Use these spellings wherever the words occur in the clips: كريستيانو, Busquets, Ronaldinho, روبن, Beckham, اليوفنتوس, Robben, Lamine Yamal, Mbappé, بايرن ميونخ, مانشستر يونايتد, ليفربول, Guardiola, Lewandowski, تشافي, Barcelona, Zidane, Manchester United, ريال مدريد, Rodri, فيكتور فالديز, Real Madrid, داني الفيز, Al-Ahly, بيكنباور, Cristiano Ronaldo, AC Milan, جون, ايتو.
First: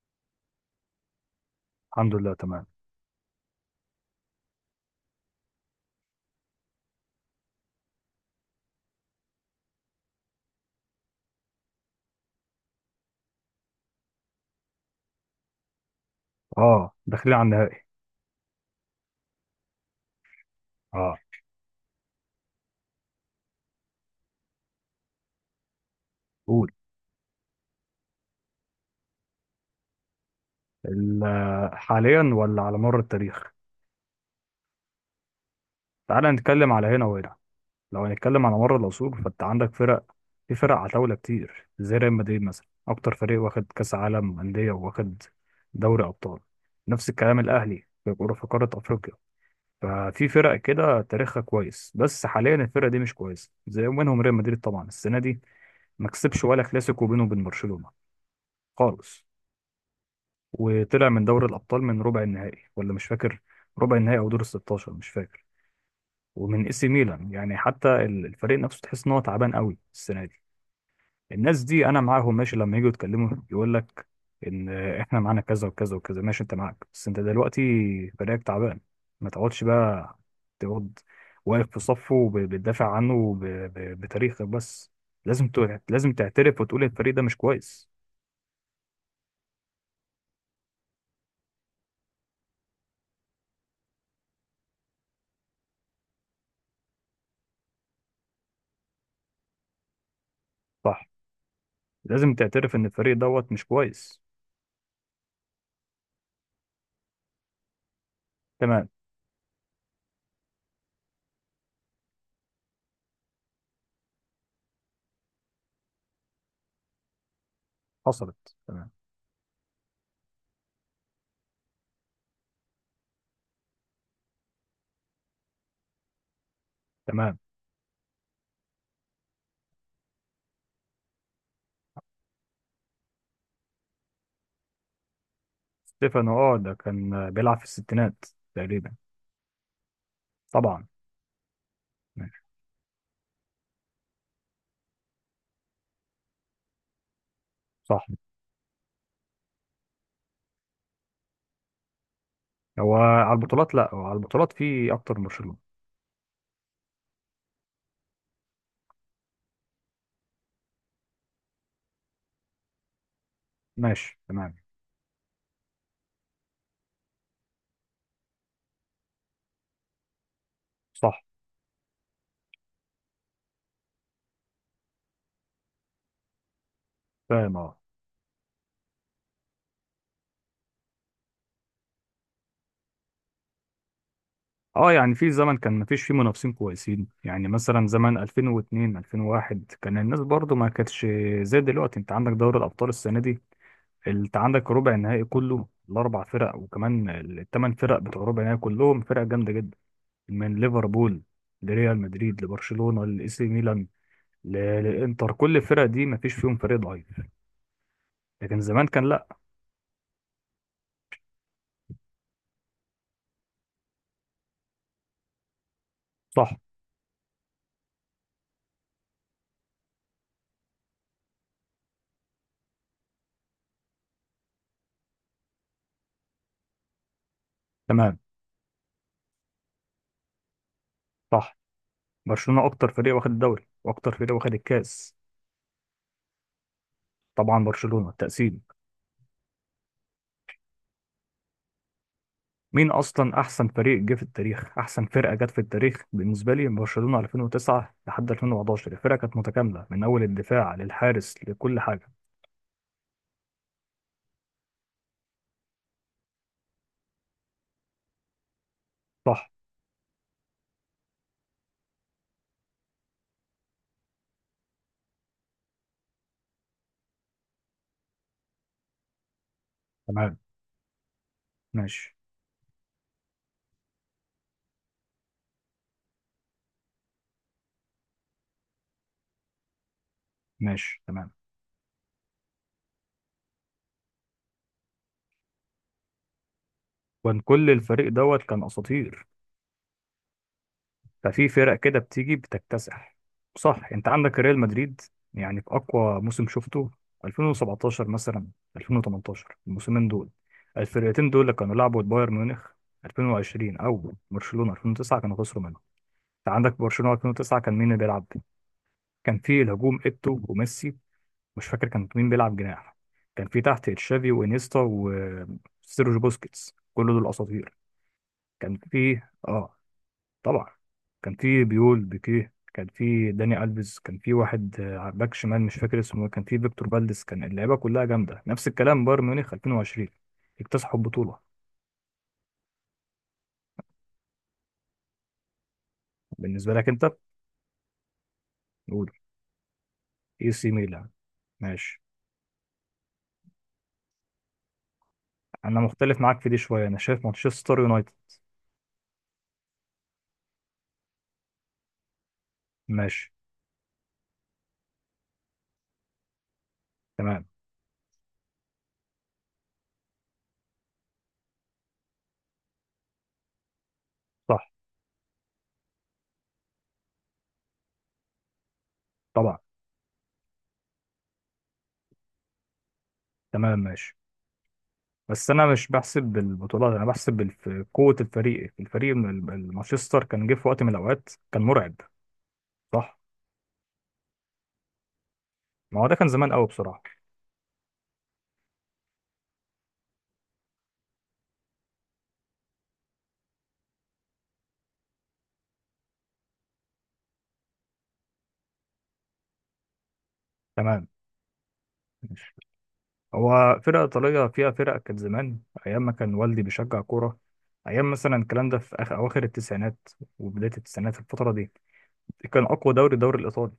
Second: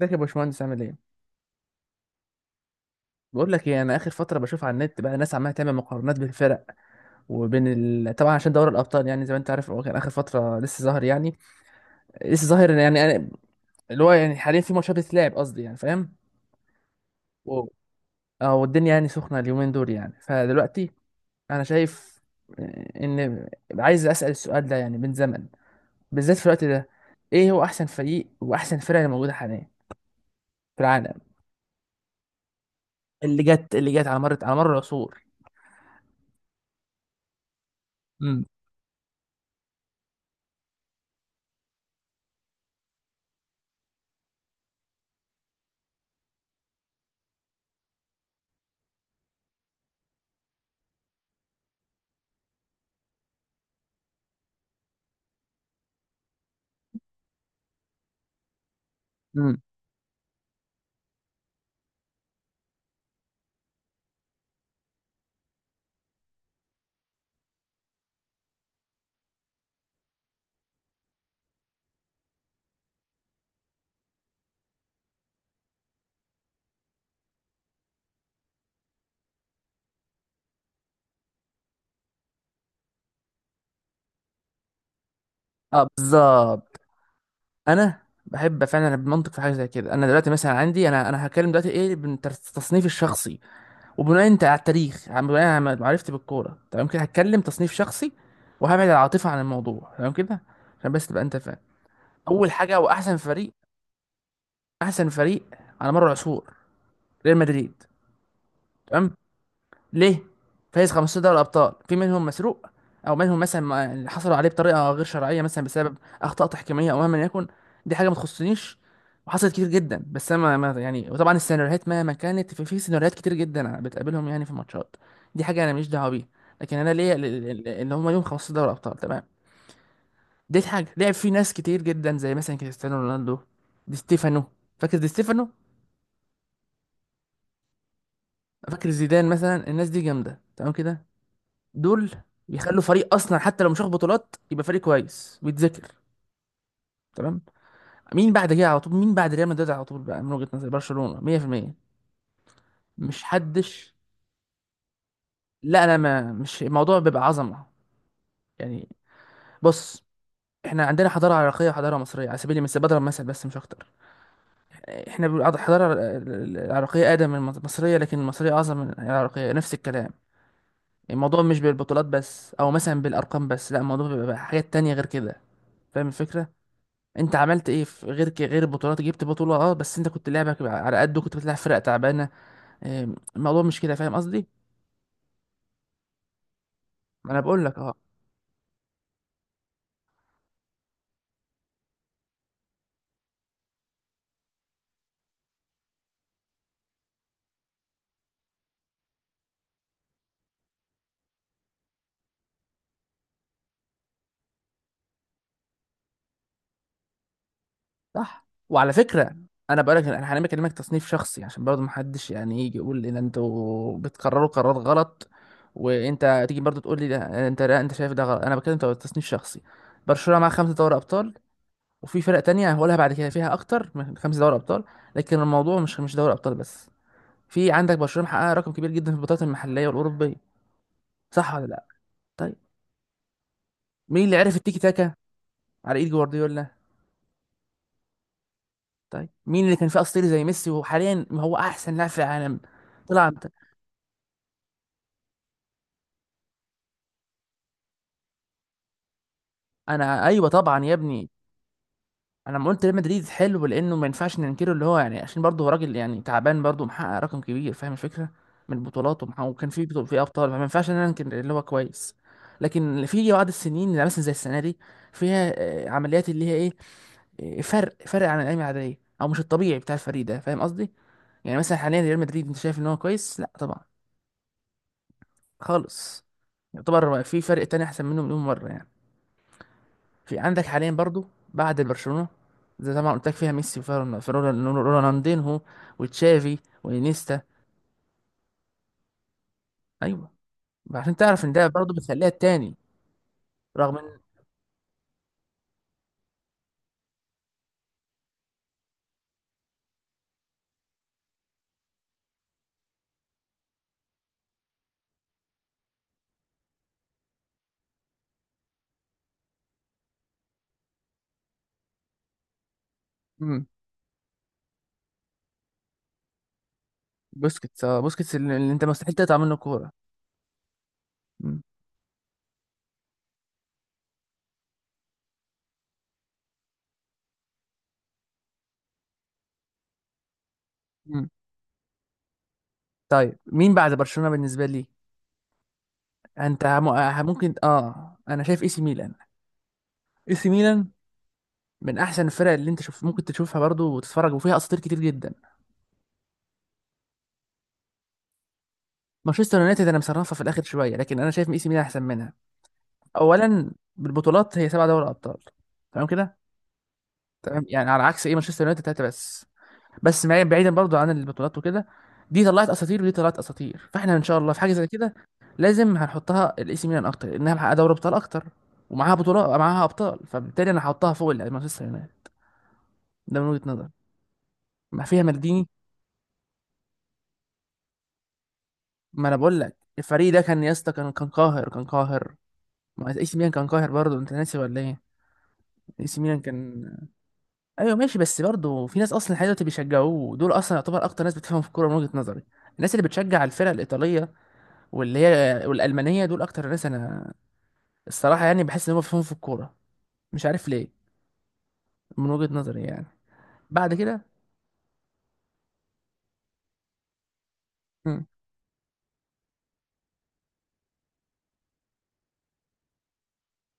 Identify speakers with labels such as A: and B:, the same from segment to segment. A: ازيك يا باشمهندس عامل ايه؟
B: الحمد لله تمام.
A: بقول لك ايه، انا اخر فتره بشوف على النت بقى ناس عماله تعمل مقارنات بين الفرق وبين طبعا عشان دوري الابطال يعني زي ما انت عارف هو كان اخر فتره لسه ظاهر يعني لسه ظاهر يعني أنا- اللي هو يعني حاليا في ماتشات بتتلعب، قصدي يعني، فاهم؟
B: اه، داخلين على
A: و-
B: النهائي.
A: اه، والدنيا يعني سخنه اليومين دول، يعني فدلوقتي
B: اه،
A: انا شايف ان عايز اسال السؤال ده يعني من زمن، بالذات في الوقت
B: قول.
A: ده. ايه هو احسن فريق واحسن فرقه اللي موجوده حاليا في العالم؟
B: حاليا ولا على مر
A: اللي
B: التاريخ؟
A: جت اللي جت على مر العصور.
B: تعال نتكلم على هنا وهنا. لو
A: امم
B: هنتكلم على مر العصور، فانت عندك فرق. في فرق عتاولة كتير زي ريال مدريد مثلا، اكتر فريق واخد كاس عالم انديه، واخد دوري ابطال. نفس الكلام الاهلي في كرة في قاره افريقيا. ففي فرق كده تاريخها كويس، بس حاليا الفرقه دي مش كويسه زي منهم. ريال مدريد طبعا السنه دي ما كسبش ولا كلاسيكو بينه وبين برشلونه خالص،
A: امم
B: وطلع من دوري الأبطال من ربع النهائي ولا مش فاكر، ربع النهائي أو دور ال 16 مش فاكر، ومن اي سي ميلان. يعني حتى الفريق نفسه تحس إن هو تعبان قوي السنة دي. الناس دي أنا معاهم ماشي، لما يجوا يتكلموا يقول لك إن إحنا معانا كذا وكذا وكذا، ماشي، أنت معاك، بس أنت دلوقتي فريقك تعبان. ما تقعدش بقى تقعد واقف في صفه وبتدافع عنه وب- ب- بتاريخك بس. لازم
A: اه،
B: لازم تعترف
A: بالظبط.
B: وتقول الفريق ده مش كويس.
A: انا بحب فعلا بمنطق في حاجه زي كده. انا دلوقتي مثلا عندي، انا هتكلم دلوقتي ايه بالتصنيف الشخصي وبناء انت على التاريخ، بناء على معرفتي بالكوره. تمام كده؟ هتكلم تصنيف شخصي وهبعد العاطفه عن الموضوع، تمام كده، عشان بس
B: صح،
A: تبقى انت فاهم.
B: لازم
A: اول
B: تعترف
A: حاجه
B: إن
A: واحسن
B: الفريق
A: فريق،
B: دوت مش كويس.
A: احسن فريق على مر العصور ريال مدريد.
B: تمام.
A: تمام. ليه؟ فايز 15 دوري ابطال، في منهم مسروق او منهم مثلا اللي حصلوا عليه بطريقه غير شرعيه مثلا، بسبب اخطاء تحكيميه او مهما يكن. دي حاجه ما
B: حصلت.
A: تخصنيش وحصلت كتير جدا. بس انا ما يعني، وطبعا السيناريوهات مهما كانت، في سيناريوهات كتير جدا بتقابلهم يعني في الماتشات، دي حاجه انا ماليش دعوه بيها. لكن انا ليا
B: تمام.
A: اللي هم ليهم 15 دوري ابطال، تمام. دي حاجه لعب في ناس كتير جدا زي مثلا كريستيانو رونالدو، دي ستيفانو، فاكر دي ستيفانو؟
B: ستيفانو، اه، ده كان بيلعب في الستينات
A: فاكر
B: تقريبا.
A: زيدان مثلا؟ الناس دي جامده، تمام
B: طبعا.
A: كده. دول
B: ماشي.
A: يخلوا فريق اصلا حتى لو مش واخد بطولات يبقى فريق كويس ويتذكر، تمام.
B: صح.
A: مين بعد كده على طول؟ مين بعد ريال مدريد على طول؟ بقى من وجهة نظري برشلونة 100%.
B: هو
A: مش
B: على البطولات؟
A: حدش.
B: لا، هو على البطولات في اكتر من برشلونة.
A: لا، انا ما، مش الموضوع بيبقى عظمة يعني. بص، احنا عندنا حضارة عراقية وحضارة مصرية على سبيل المثال، بضرب مثل بس مش اكتر.
B: ماشي تمام.
A: الحضارة العراقية اقدم من المصرية لكن المصرية اعظم من العراقية، نفس الكلام.
B: صح.
A: الموضوع مش بالبطولات بس او مثلا بالارقام بس، لا، الموضوع بيبقى حاجات تانية غير كده، فاهم الفكرة؟ انت
B: فاهم،
A: عملت
B: اه.
A: ايه في غير غير البطولات؟ جبت بطولة، اه، بس انت كنت لعبك على قده، كنت بتلعب فرق تعبانة. اه، الموضوع مش كده، فاهم قصدي؟
B: اه، يعني في زمن كان مفيش فيه منافسين كويسين،
A: ما انا
B: يعني
A: بقول لك.
B: مثلا
A: اه،
B: زمن 2002 2001 كان الناس برضو ما كانتش زي دلوقتي. انت عندك دوري الابطال السنة دي، انت عندك ربع النهائي كله، الاربع فرق، وكمان الثمان فرق بتوع ربع النهائي كلهم فرق جامدة جدا، من ليفربول لريال مدريد لبرشلونة لإي سي ميلان ل- للانتر. كل الفرق دي ما فيش فيهم فريق ضعيف.
A: صح.
B: لكن زمان
A: وعلى
B: كان لا.
A: فكرة، انا بقول لك، انا هنعمل كلمك تصنيف شخصي عشان برضه محدش يعني يجي يقول ان انتوا بتقرروا قرارات غلط، وانت
B: صح.
A: تيجي برضه تقول لي، ده انت لا، انت شايف ده غلط. انا بتكلم تصنيف شخصي. برشلونة مع خمسة دوري ابطال، وفي فرق تانية هقولها بعد كده فيها اكتر من خمسة دوري ابطال، لكن الموضوع مش دوري ابطال بس. في عندك
B: تمام.
A: برشلونة محققة رقم كبير جدا في البطولات المحلية والأوروبية، صح
B: صح،
A: ولا لا؟ طيب،
B: برشلونة اكتر فريق واخد الدوري واكتر
A: مين
B: فريق
A: اللي
B: واخد
A: عرف التيكي تاكا؟
B: الكاس.
A: على ايد جوارديولا.
B: طبعا برشلونة تقسيم.
A: طيب، مين اللي كان فيه اسطوري زي ميسي وحاليا هو احسن لاعب في العالم؟
B: مين
A: طلع
B: اصلا
A: انت.
B: احسن فريق جه في التاريخ؟ احسن فرقة جت في التاريخ بالنسبة لي برشلونة 2009 لحد 2011. الفرقة كانت متكاملة من اول
A: انا ايوه
B: الدفاع
A: طبعا يا ابني.
B: للحارس لكل حاجة.
A: انا لما قلت ريال مدريد حلو، لانه ما ينفعش ننكره، اللي هو يعني عشان برضه هو راجل يعني تعبان برضه محقق رقم كبير، فاهم الفكره؟ من البطولات
B: صح.
A: وكان في في ابطال، فما ينفعش ان انا انكر اللي هو كويس. لكن في بعض السنين اللي مثلا زي السنه دي، فيها عمليات اللي هي ايه، فرق فرق عن الايام العاديه، او مش الطبيعي بتاع الفريق
B: تمام.
A: ده، فاهم قصدي؟ يعني مثلا حاليا
B: ماشي.
A: ريال مدريد انت شايف ان هو كويس؟ لا طبعا، خالص. يعتبر في فرق تاني احسن منه مليون مره يعني. في عندك حاليا
B: ماشي
A: برضو
B: تمام.
A: بعد برشلونه، زي طبعا قلت لك فيها ميسي، وفيها رونالدينهو، وتشافي، وانيستا.
B: وان كل الفريق دوت كان اساطير.
A: ايوه. عشان تعرف
B: ففي
A: ان ده
B: فرق
A: برضو
B: كده
A: بتخليها
B: بتيجي
A: التاني
B: بتكتسح. صح.
A: رغم ان.
B: انت عندك ريال مدريد، يعني في اقوى موسم شفته 2017 مثلا، 2018، الموسمين دول الفرقتين دول اللي كانوا لعبوا بايرن ميونخ 2020 او برشلونة 2009، كانوا خسروا منهم. انت عندك برشلونة 2009، كان مين اللي بيلعب؟ كان في الهجوم ايتو وميسي، مش فاكر كان مين بيلعب جناح، كان في
A: مم.
B: تحت تشافي وانيستا وسيرجيو بوسكيتس، كل دول اساطير.
A: بوسكيتس، اه، بوسكيتس اللي
B: كان
A: انت مستحيل
B: في،
A: تقطع منه
B: اه،
A: كوره.
B: طبعا كان
A: مم.
B: في بيول، بيكيه، كان في داني الفيز، كان في واحد باك شمال مش فاكر اسمه، كان في فيكتور فالديز. كان اللعيبه كلها جامده. نفس الكلام بايرن ميونخ 2020، اكتسحوا
A: مم.
B: البطوله.
A: طيب، مين بعد برشلونه بالنسبه لي؟
B: بالنسبه لك انت؟
A: ممكن، انا شايف اي سي
B: قول.
A: ميلان. اي سي
B: اي سي
A: ميلان
B: ميلان، ماشي.
A: من احسن الفرق اللي انت شوف ممكن تشوفها برضو وتتفرج، وفيها اساطير كتير جدا.
B: انا مختلف معاك في دي شويه، انا شايف مانشستر يونايتد.
A: مانشستر يونايتد انا مصنفها في الاخر شويه، لكن انا شايف اي سي ميلان احسن منها.
B: ماشي
A: اولا بالبطولات، هي سبع دوري ابطال، تمام كده.
B: تمام.
A: تمام، يعني على عكس ايه، مانشستر يونايتد ثلاثه بس. بس بعيدا برضو عن البطولات وكده، دي طلعت اساطير ودي طلعت اساطير، فاحنا ان شاء الله في
B: صح.
A: حاجه زي كده لازم هنحطها الاي سي ميلان اكتر لانها محققه دوري ابطال اكتر، ومعاها
B: طبعا.
A: بطولات معاها ابطال، فبالتالي انا هحطها فوق مانشستر يونايتد. ده من وجهه
B: تمام.
A: نظري.
B: ماشي.
A: ما فيها
B: بس انا
A: مالديني.
B: مش بحسب بالبطولات، انا بحسب قوه الفريق. الفريق
A: ما
B: من
A: انا بقول
B: من
A: لك
B: مانشستر
A: الفريق ده
B: كان جه
A: كان
B: في
A: يا
B: وقت من
A: اسطى، كان
B: الاوقات كان
A: قاهر كان
B: مرعب.
A: قاهر. ما
B: صح.
A: اي سي ميلان كان قاهر برضه، انت ناسي ولا ايه؟
B: ما
A: اي
B: هو ده
A: سي
B: كان
A: ميلان
B: زمان قوي
A: كان.
B: بصراحه.
A: ايوه، ماشي، بس برضه في ناس اصلا لحد دلوقتي بيشجعوه، دول اصلا يعتبر اكتر ناس بتفهم في الكوره من وجهة نظري. الناس اللي بتشجع الفرق الايطاليه واللي هي والالمانيه، دول اكتر ناس انا الصراحه يعني بحس ان هم بيفهموا في الكوره، مش عارف ليه،
B: تمام.
A: من وجهة نظري يعني.
B: هو
A: بعد
B: فرقة
A: كده.
B: إيطالية فيها فرق كانت زمان، أيام ما كان والدي بيشجع كورة، أيام
A: مم.
B: مثلا الكلام ده في آخر أواخر التسعينات وبداية التسعينات. في الفترة دي كان أقوى دوري الدوري الإيطالي.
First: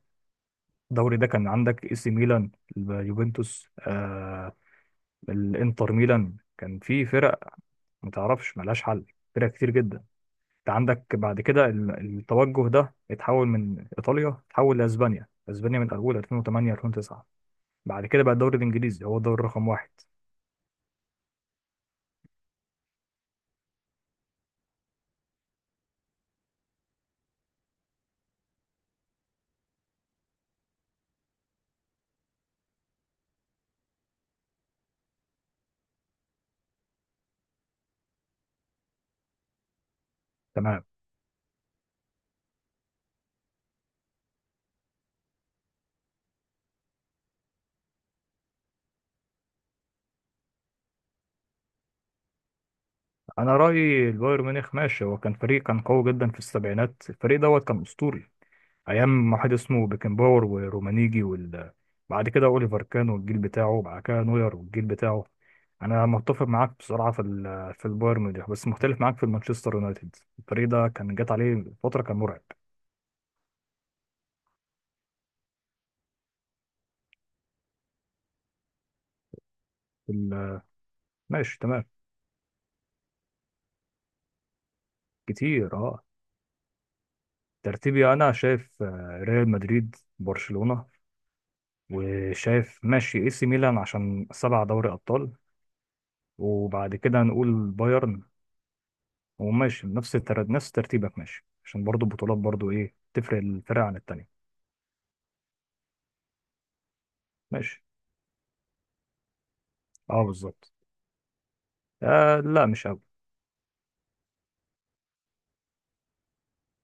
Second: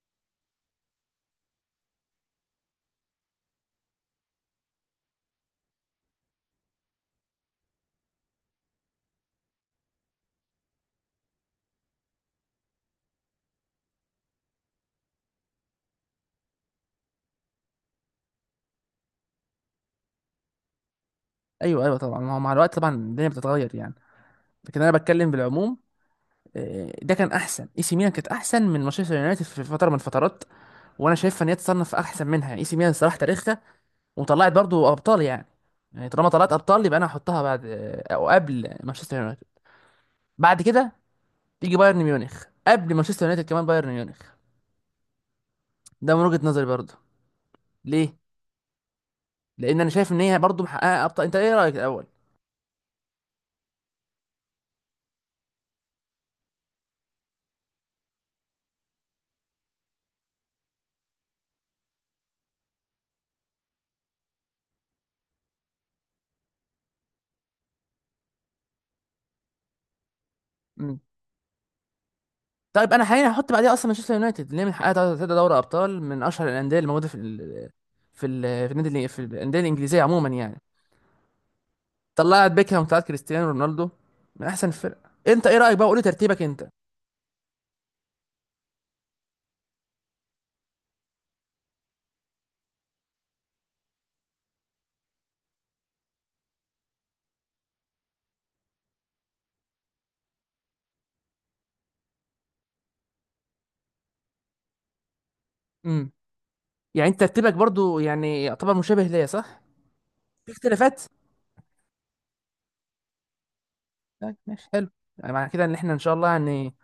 B: الدوري ده كان عندك إي سي ميلان، اليوفنتوس، آه، الإنتر ميلان. كان في فرق متعرفش ملهاش حل، فرق كتير جدا. أنت عندك بعد كده التوجه ده اتحول من إيطاليا، اتحول لأسبانيا. أسبانيا من أول 2008 2009. بعد كده بقى الدوري الإنجليزي هو الدوري رقم واحد.
A: ايوه ايوه، طبعا، ما هو مع الوقت طبعا الدنيا بتتغير يعني، لكن انا بتكلم بالعموم. ده كان احسن، اي سي ميلان كانت احسن من مانشستر يونايتد في فتره من الفترات، وانا شايفها ان هي تصنف احسن منها يعني. اي سي ميلان الصراحه تاريخها، وطلعت برضو ابطال يعني، يعني طالما طلعت ابطال يبقى انا هحطها بعد، او قبل مانشستر يونايتد. بعد
B: تمام.
A: كده تيجي بايرن ميونخ قبل مانشستر يونايتد، كمان بايرن ميونخ، ده من وجهه نظري برضو. ليه؟ لان انا شايف ان هي برضو محققه ابطال. انت ايه رايك الاول؟
B: انا رايي البايرن ميونخ ماشي. هو كان فريق كان قوي جدا في السبعينات، الفريق دوت كان اسطوري. ايام ما واحد اسمه بيكنباور ورومانيجي بعد كده اوليفر كان والجيل بتاعه، بعد كده نوير والجيل بتاعه. انا متفق معاك بصراحه في في البايرن ميونخ، بس مختلف معاك في المانشستر يونايتد. الفريق ده
A: مم.
B: كان جات عليه فتره كان مرعب.
A: طيب، انا حاليا هحط بعديها اصلا مانشستر يونايتد، اللي هي من حققها تلاتة دوري ابطال، من اشهر الانديه اللي موجوده في ال... في ال... في النادي اللي- في الانديه الانجليزيه
B: في
A: عموما يعني.
B: ال... ماشي تمام.
A: طلعت بيكهام، وطلعت كريستيانو رونالدو، من احسن الفرقه. انت ايه
B: كتير،
A: رايك بقى؟ قولي
B: اه.
A: ترتيبك انت.
B: ترتيبي انا شايف ريال مدريد، برشلونه، وشايف ماشي اي سي ميلان عشان سبع دوري ابطال، وبعد كده هنقول بايرن. وماشي نفس ترتيبك، ماشي، عشان برضو البطولات برضو ايه تفرق الفرق عن التانية.
A: امم يعني انت ترتيبك
B: ماشي.
A: برضو يعني يعتبر مشابه ليا، صح؟
B: اه،
A: في
B: بالظبط.
A: اختلافات؟
B: آه، لا مش قوي.
A: طيب، ماشي، حلو. يعني معنى كده ان احنا ان شاء الله يعني،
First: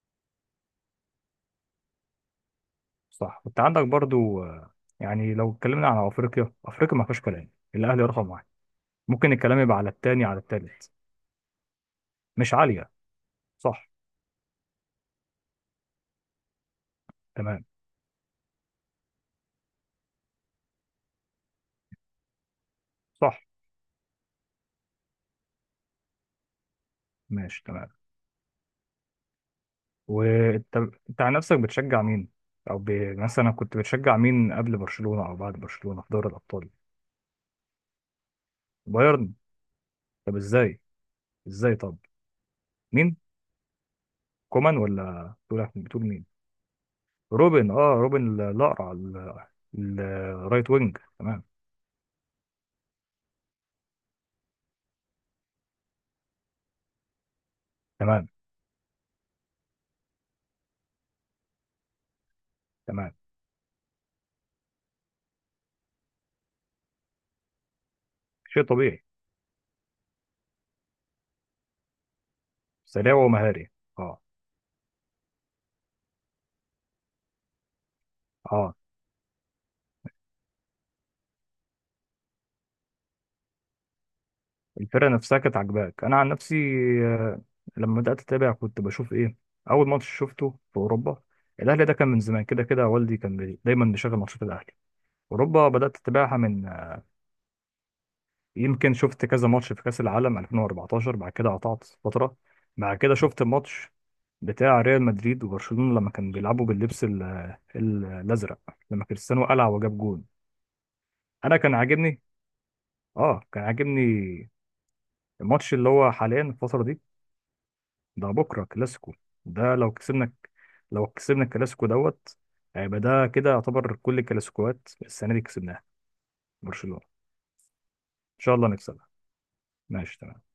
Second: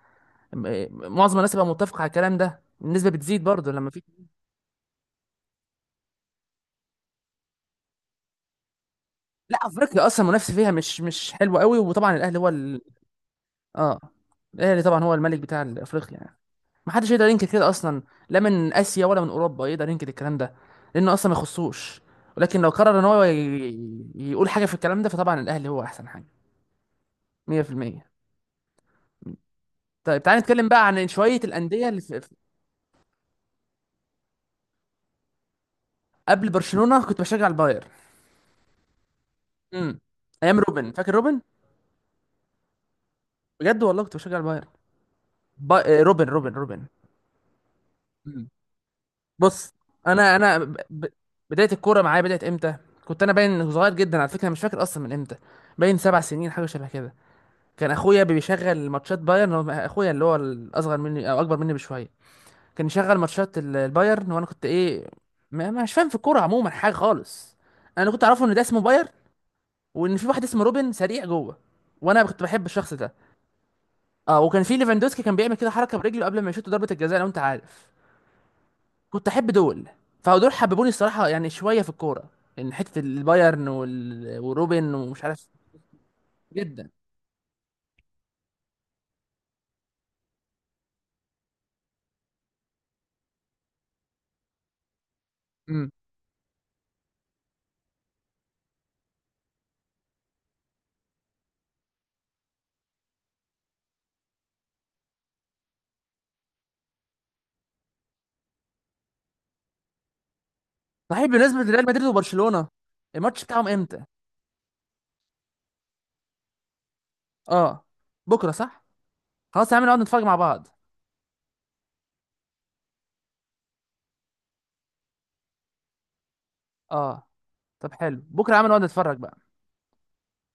A: م- معظم الناس بقى متفق على الكلام ده، النسبه
B: صح،
A: بتزيد
B: انت
A: برضو
B: عندك
A: لما في.
B: برضو، آه، يعني لو اتكلمنا عن افريقيا، افريقيا ما فيهاش كلام، الاهلي رقم واحد. ممكن
A: لا،
B: الكلام يبقى على
A: افريقيا اصلا
B: التاني على
A: منافسه فيها
B: التالت.
A: مش حلوه قوي، وطبعا الاهلي هو
B: مش عالية. صح.
A: اه. الاهلي طبعا هو الملك بتاع افريقيا يعني، ما حدش يقدر ينكر
B: تمام.
A: كده اصلا، لا من اسيا ولا من اوروبا يقدر ينكر الكلام ده، لانه اصلا ما يخصوش. ولكن لو قرر ان هو
B: صح.
A: يقول حاجه في الكلام ده، فطبعا الاهلي هو احسن حاجه
B: ماشي تمام.
A: 100%. طيب، تعالى نتكلم
B: وانت
A: بقى عن
B: انت عن
A: شويه
B: نفسك
A: الانديه اللي
B: بتشجع مين؟ او مثلا كنت بتشجع مين قبل برشلونة او بعد برشلونة في دوري
A: قبل
B: الابطال؟
A: برشلونه كنت بشجع الباير.
B: بايرن.
A: امم.
B: طب
A: ايام
B: ازاي؟
A: روبن، فاكر روبن؟
B: ازاي طب؟ مين؟
A: بجد والله كنت بشجع الباير.
B: كومان ولا بتقول، بتقول مين؟
A: روبن، روبن، روبن.
B: روبن، اه. روبن
A: مم.
B: الاقرع،
A: بص، انا
B: الرايت وينج، تمام.
A: بدايه الكوره معايا بدات امتى؟ كنت انا باين صغير جدا على فكره، مش فاكر اصلا من امتى، باين سبع سنين حاجه شبه كده. كان اخويا
B: تمام.
A: بيشغل ماتشات بايرن، هو اخويا اللي هو الاصغر مني او اكبر مني بشويه، كان
B: تمام.
A: يشغل ماتشات البايرن، وانا كنت ايه، مش فاهم في الكوره عموما حاجه خالص. انا كنت اعرفه ان ده
B: شيء
A: اسمه
B: طبيعي.
A: باير، وان في واحد اسمه روبن سريع جوه، وانا كنت بحب الشخص
B: سريع
A: ده.
B: ومهاري، اه.
A: اه، وكان في ليفاندوسكي كان بيعمل كده حركه برجله قبل ما يشوط ضربه الجزاء لو انت عارف.
B: اه،
A: كنت احب دول، فدول حببوني الصراحه يعني شويه في الكوره، ان حته البايرن وروبن
B: الفرقه
A: ومش
B: نفسها
A: عارف.
B: كانت عاجباك. انا عن نفسي،
A: جدا.
B: آه، لما بدات اتابع كنت بشوف ايه، اول ماتش شفته في اوروبا الاهلي، ده كان من زمان كده كده والدي كان دايما بيشغل ماتشات الاهلي. اوروبا
A: امم.
B: بدات اتابعها من، يمكن شفت كذا ماتش في كأس العالم 2014، بعد كده قطعت فترة. بعد كده شفت الماتش بتاع ريال مدريد وبرشلونة لما كانوا بيلعبوا باللبس الأزرق، لما كريستيانو قلع وجاب جون.
A: صحيح،
B: أنا
A: بالنسبه
B: كان
A: لريال مدريد
B: عاجبني.
A: وبرشلونه،
B: آه،
A: الماتش
B: كان
A: بتاعهم
B: عاجبني.
A: امتى؟
B: الماتش اللي هو حاليا الفترة دي،
A: اه.
B: ده
A: بكره،
B: بكرة
A: صح.
B: كلاسيكو.
A: خلاص
B: ده
A: يا عم
B: لو
A: نقعد نتفرج
B: كسبنا،
A: مع بعض.
B: لو كسبنا الكلاسيكو دوت، هيبقى ده كده يعتبر كل الكلاسيكوات السنة دي كسبناها برشلونة.
A: اه، طب حلو،
B: إن
A: بكره
B: شاء
A: يا عم
B: الله
A: نقعد
B: نكسبها.
A: نتفرج بقى.
B: ماشي تمام.